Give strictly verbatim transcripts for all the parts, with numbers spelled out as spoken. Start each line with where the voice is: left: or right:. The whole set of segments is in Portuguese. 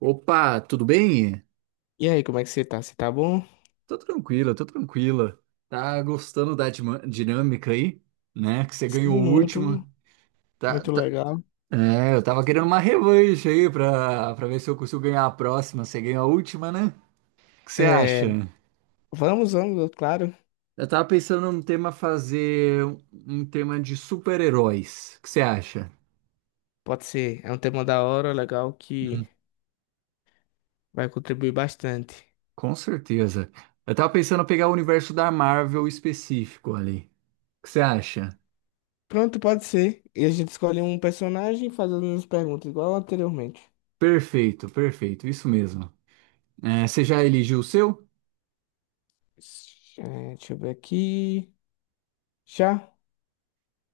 right: Opa, tudo bem?
left: E aí, como é que você tá? Você tá bom?
right: Tô tranquila, tô tranquila. Tá gostando da dima- dinâmica aí, né? Que você ganhou
left: Sim,
right: o último.
left: muito,
right: Tá,
left: muito
right: tá-
left: legal.
right: É, eu tava querendo uma revanche aí pra, pra ver se eu consigo ganhar a próxima. Você ganhou a última, né? O que você
left: É,
right: acha?
left: vamos, vamos, claro.
right: Eu tava pensando num tema fazer um tema de super-heróis. O que você acha?
left: Pode ser. É um tema da hora, legal, que
right: Hum.
left: vai contribuir bastante.
right: Com certeza. Eu tava pensando em pegar o universo da Marvel específico ali. O que você acha?
left: Pronto, pode ser. E a gente escolhe um personagem fazendo as perguntas, igual anteriormente.
right: Perfeito, perfeito, isso mesmo. É, você já eligiu o seu?
left: É, deixa eu ver aqui. Já?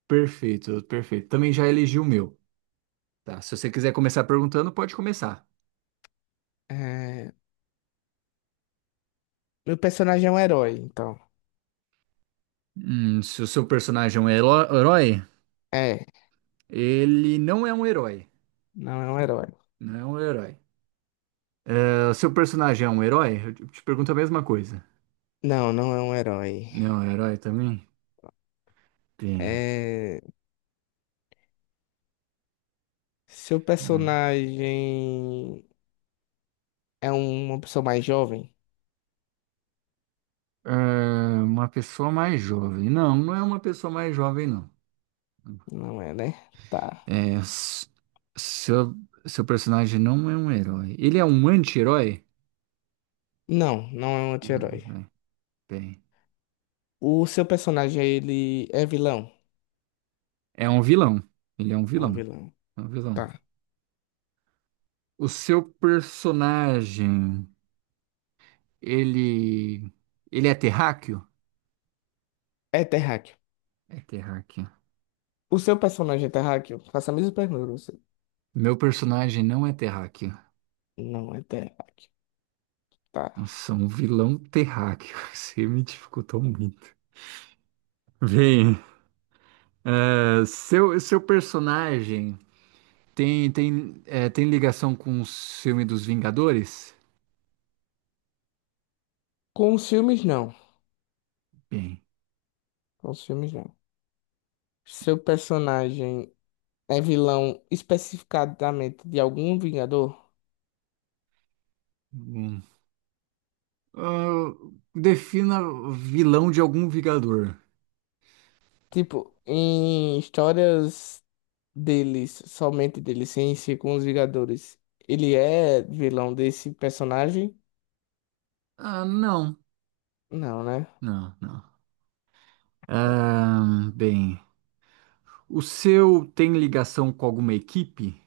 right: Perfeito, perfeito. Também já elegi o meu. Tá, se você quiser começar perguntando, pode começar.
left: É, meu personagem é um herói, então.
right: Hum, se o seu personagem é um heró- herói,
left: É,
right: ele não é um herói.
left: não é um herói.
right: Não é um herói. Ah, o seu personagem é um herói? Eu te te pergunto a mesma coisa.
left: Não, não é um herói.
right: Não, é um herói também? Tem.
left: É, seu
right: Vamos lá.
left: personagem. É uma pessoa mais jovem?
right: É, uma pessoa mais jovem. Não, não é uma pessoa mais jovem, não.
left: Não é, né? Tá.
right: É, s- seu, seu personagem não é um herói. Ele é um anti-herói?
left: Não, não é um
right: Uhum,
left: anti-herói.
right: é. Bem.
left: O seu personagem, ele é vilão?
right: É um vilão. Ele é um
left: É um
right: vilão.
left: vilão.
right: É um vilão.
left: Tá.
right: O seu personagem, ele. Ele é terráqueo?
left: É terráqueo.
right: É terráqueo.
left: O seu personagem é terráqueo? Faça a mesma pergunta pra você.
right: Meu personagem não é terráqueo.
left: Não é terráqueo. Tá.
right: Nossa, um vilão terráqueo. Você me dificultou muito. Bem, é, seu, seu personagem tem, tem, é, tem ligação com o filme dos Vingadores?
left: Com os filmes, não.
right: Bem.
left: Com os filmes, não. Seu personagem é vilão especificadamente de algum Vingador?
right: Hum. Ah, defina vilão de algum Vingador.
left: Tipo, em histórias deles, somente dele, sem ser com os Vingadores, ele é vilão desse personagem?
right: Ah, não.
left: Não, né?
right: Não, não. Ahn, bem, o seu tem ligação com alguma equipe?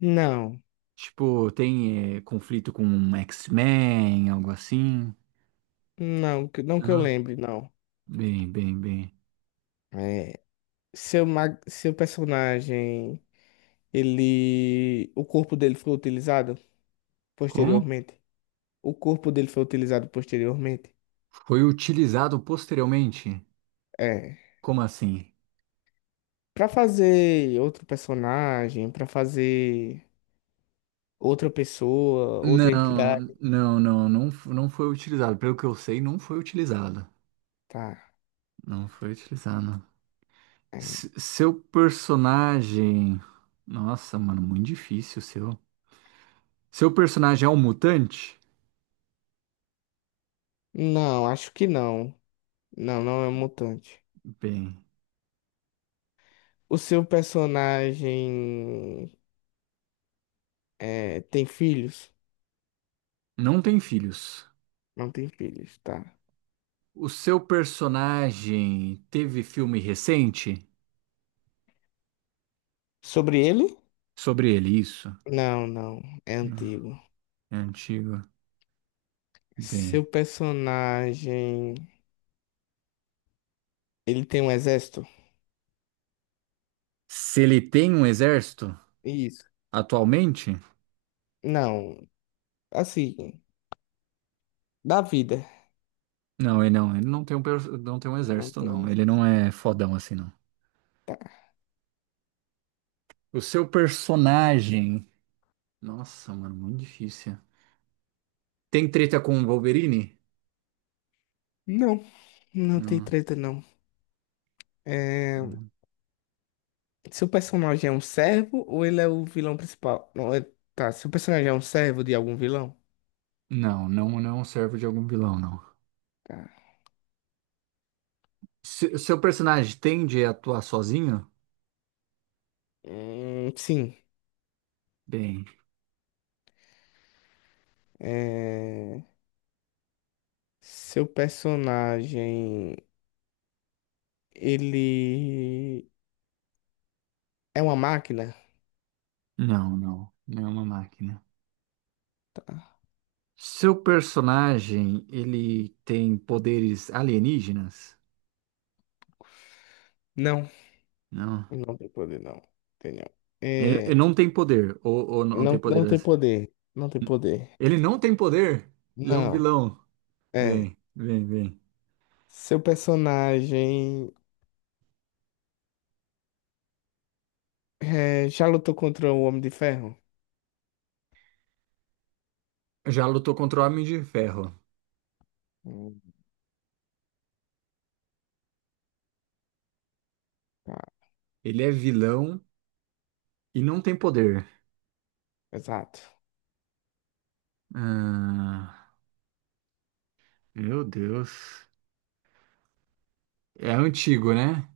left: Não,
right: Tipo, tem eh, conflito com um X-Men, algo assim?
left: não, que- não que eu
right: Não.
left: lembre, não.
right: Bem, bem, bem.
left: É, seu, mag- seu personagem, ele, o corpo dele foi utilizado
right: Como?
left: posteriormente? O corpo dele foi utilizado posteriormente?
right: Foi utilizado posteriormente?
left: É.
right: Como assim?
left: Pra fazer outro personagem, pra fazer outra pessoa, outra
right: Não,
left: entidade,
right: não, não, não, f- não foi utilizado. Pelo que eu sei, não foi utilizado.
left: tá.
right: Não foi utilizado.
left: É.
right: Se- seu personagem. Nossa, mano, muito difícil o seu. Seu personagem é um mutante?
left: Não, acho que não. Não, não é um mutante.
right: Bem.
left: O seu personagem é, tem filhos?
right: Não tem filhos.
left: Não tem filhos, tá.
right: O seu personagem teve filme recente
left: Sobre ele?
right: sobre ele, isso?
left: Não, não. É
right: Não.
left: antigo.
right: É antigo. Bem.
left: Seu personagem. Ele tem um exército?
right: Se ele tem um exército
left: Isso.
right: atualmente?
left: Não. Assim, da vida.
right: Não, ele não. Ele não tem um, per- não tem um
left: Não
right: exército,
left: tem um
right: não. Ele
left: exército.
right: não é fodão assim, não.
left: Tá.
right: O seu personagem. Nossa, mano, muito difícil. Tem treta com o Wolverine?
left: Não, não tem
right: Não.
left: treta, não. É... Seu personagem é um servo ou ele é o vilão principal? Não, é... Tá. Seu personagem é um servo de algum vilão?
right: Não, não, não serve de algum vilão, não.
left: Tá.
right: Se- o seu personagem tende a atuar sozinho?
left: Hum, sim.
right: Bem.
left: É, seu personagem, ele é uma máquina?
right: Não, não. Não é uma máquina.
left: Tá.
right: Seu personagem, ele tem poderes alienígenas?
left: Não,
right: Não.
left: não tem poder, não. Tem não.
right: Ele, ele
left: É,
right: não tem poder. Ou, ou não tem
left: não, não tem
right: poderes.
left: poder. Não tem poder.
right: Ele não tem poder e é um
left: Não.
right: vilão.
left: É.
right: Bem, bem, bem.
left: Seu personagem é, já lutou contra o Homem de Ferro?
right: Já lutou contra o Homem de Ferro.
left: Hum, Tá,
right: Ele é vilão e não tem poder.
left: exato.
right: Ah, meu Deus. É antigo, né?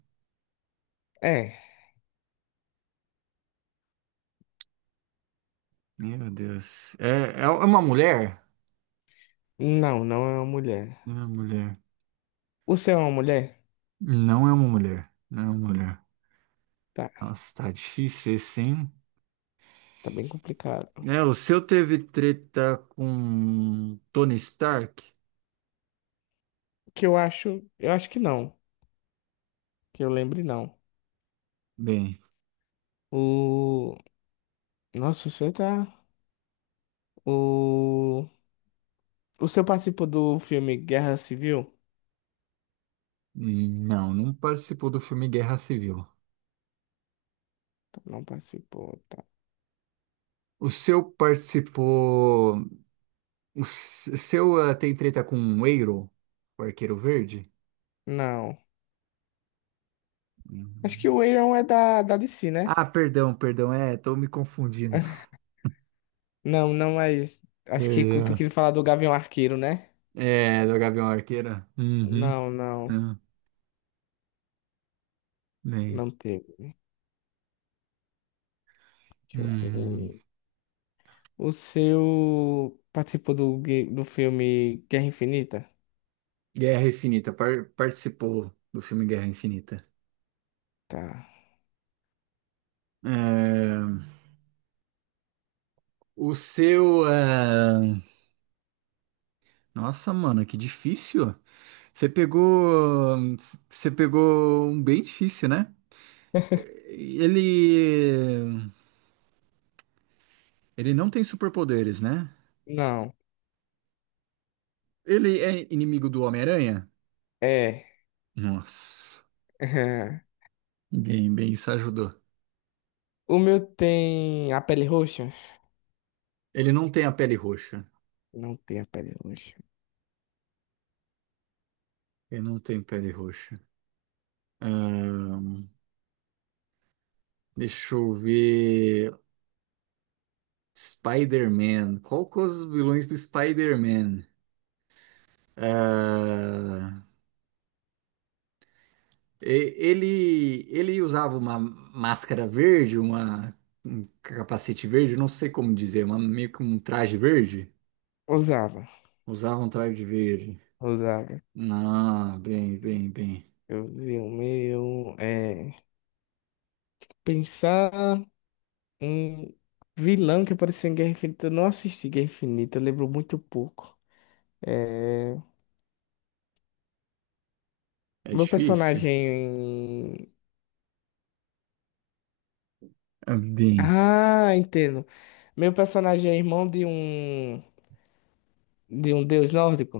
left: É.
right: Meu Deus. É, é uma mulher?
left: Não, não é uma mulher.
right: Não é uma mulher.
left: O seu é uma mulher?
right: Não é uma mulher. Não é uma mulher.
left: Tá,
right: Nossa, tá difícil esse, hein?
left: tá bem complicado.
right: É, o seu teve treta com Tony Stark?
left: Que eu acho, eu acho que não. Que eu lembre, não.
right: Bem,
left: O... Nossa, você tá. O... o senhor participou do filme Guerra Civil?
right: não, não participou do filme Guerra Civil.
left: Não participou, tá.
right: O seu participou. O seu ah, tem treta com o Eiro, o Arqueiro Verde?
left: Não. Acho que
right: Hum.
left: o Iron é da, da D C, né?
right: Ah, perdão, perdão, é, tô me confundindo.
left: Não, não, mas. Acho que tu
right: Perdão.
left: queria falar do Gavião Arqueiro, né?
right: É, do Gavião Arqueira? Uhum.
left: Não, não.
right: Não, bem.
left: Não teve. Deixa eu
right: Hum.
left: ver. O seu participou do, gue- do filme Guerra Infinita?
right: Guerra Infinita, par- participou do filme Guerra Infinita.
left: Tá.
right: É, o seu. É, nossa, mano, que difícil. Você pegou. Você pegou um bem difícil, né? Ele. Ele não tem superpoderes, né?
left: Não.
right: Ele é inimigo do Homem-Aranha?
left: É.
right: Nossa, bem, bem, isso ajudou.
left: O meu tem a pele roxa?
right: Ele não tem a pele roxa.
left: Não tem a pele roxa.
right: Ele não tem pele roxa. Ahn, deixa eu ver. Spider-Man. Qual que é os vilões do Spider-Man? Ah, E- ele, ele usava uma máscara verde, uma, um capacete verde, não sei como dizer, uma, meio que um traje verde.
left: Usava.
right: Usava um traje verde.
left: Usava.
right: Não, bem, bem, bem.
left: Eu vi o meu. É. Pensar um vilão que apareceu em Guerra Infinita. Eu não assisti Guerra Infinita, eu lembro muito pouco. É.
right: É
left: Meu
right: difícil?
left: personagem.
right: É. Bem,
left: Ah, entendo. Meu personagem é irmão de um. De um deus nórdico?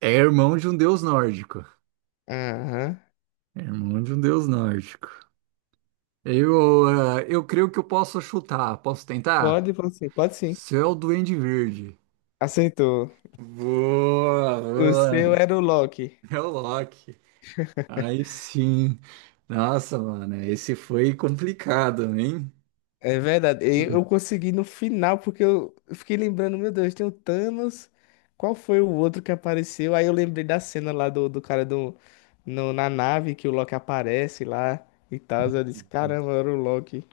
right: é irmão de um deus nórdico.
left: Aham.
right: É irmão de um deus nórdico. Eu, ah, eu creio que eu posso chutar. Posso tentar?
left: Pode, pode sim, pode sim.
right: Céu Duende Verde.
left: Aceitou.
right: Boa,
left: O seu
right: boa.
left: era o Loki.
right: É o Loki. Aí sim. Nossa, mano, esse foi complicado, hein?
left: É verdade. E eu consegui no final, porque eu eu fiquei lembrando, meu Deus, tem o Thanos. Qual foi o outro que apareceu? Aí eu lembrei da cena lá do, do cara do, no, na nave que o Loki aparece lá e tal. Eu disse, caramba, era o Loki.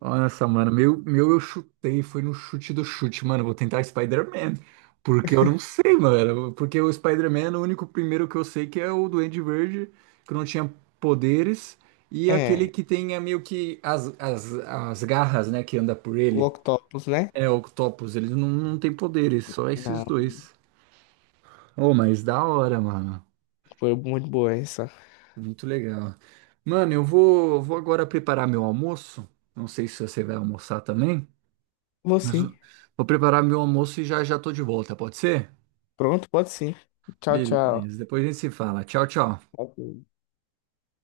right: Nossa, mano, meu, meu eu chutei, foi no chute do chute, mano. Vou tentar Spider-Man, porque eu não sei, mano. Porque o Spider-Man, o único primeiro que eu sei que é o Duende Verde, que não tinha poderes, e aquele
left: É,
right: que tem é, meio que as, as, as garras, né, que anda por
left: o
right: ele.
left: Octopus, né?
right: É, Octopus, eles não, não têm poderes, só esses
left: Não,
right: dois. Oh, mas da hora, mano.
left: foi muito boa essa.
right: Muito legal. Mano, eu vou, vou agora preparar meu almoço. Não sei se você vai almoçar também,
left: Vou
right: mas
left: sim.
right: eu vou preparar meu almoço e já já tô de volta, pode ser?
left: Pronto, pode sim. Tchau, tchau.
right: Beleza, depois a gente se fala. Tchau, tchau.
left: Ok.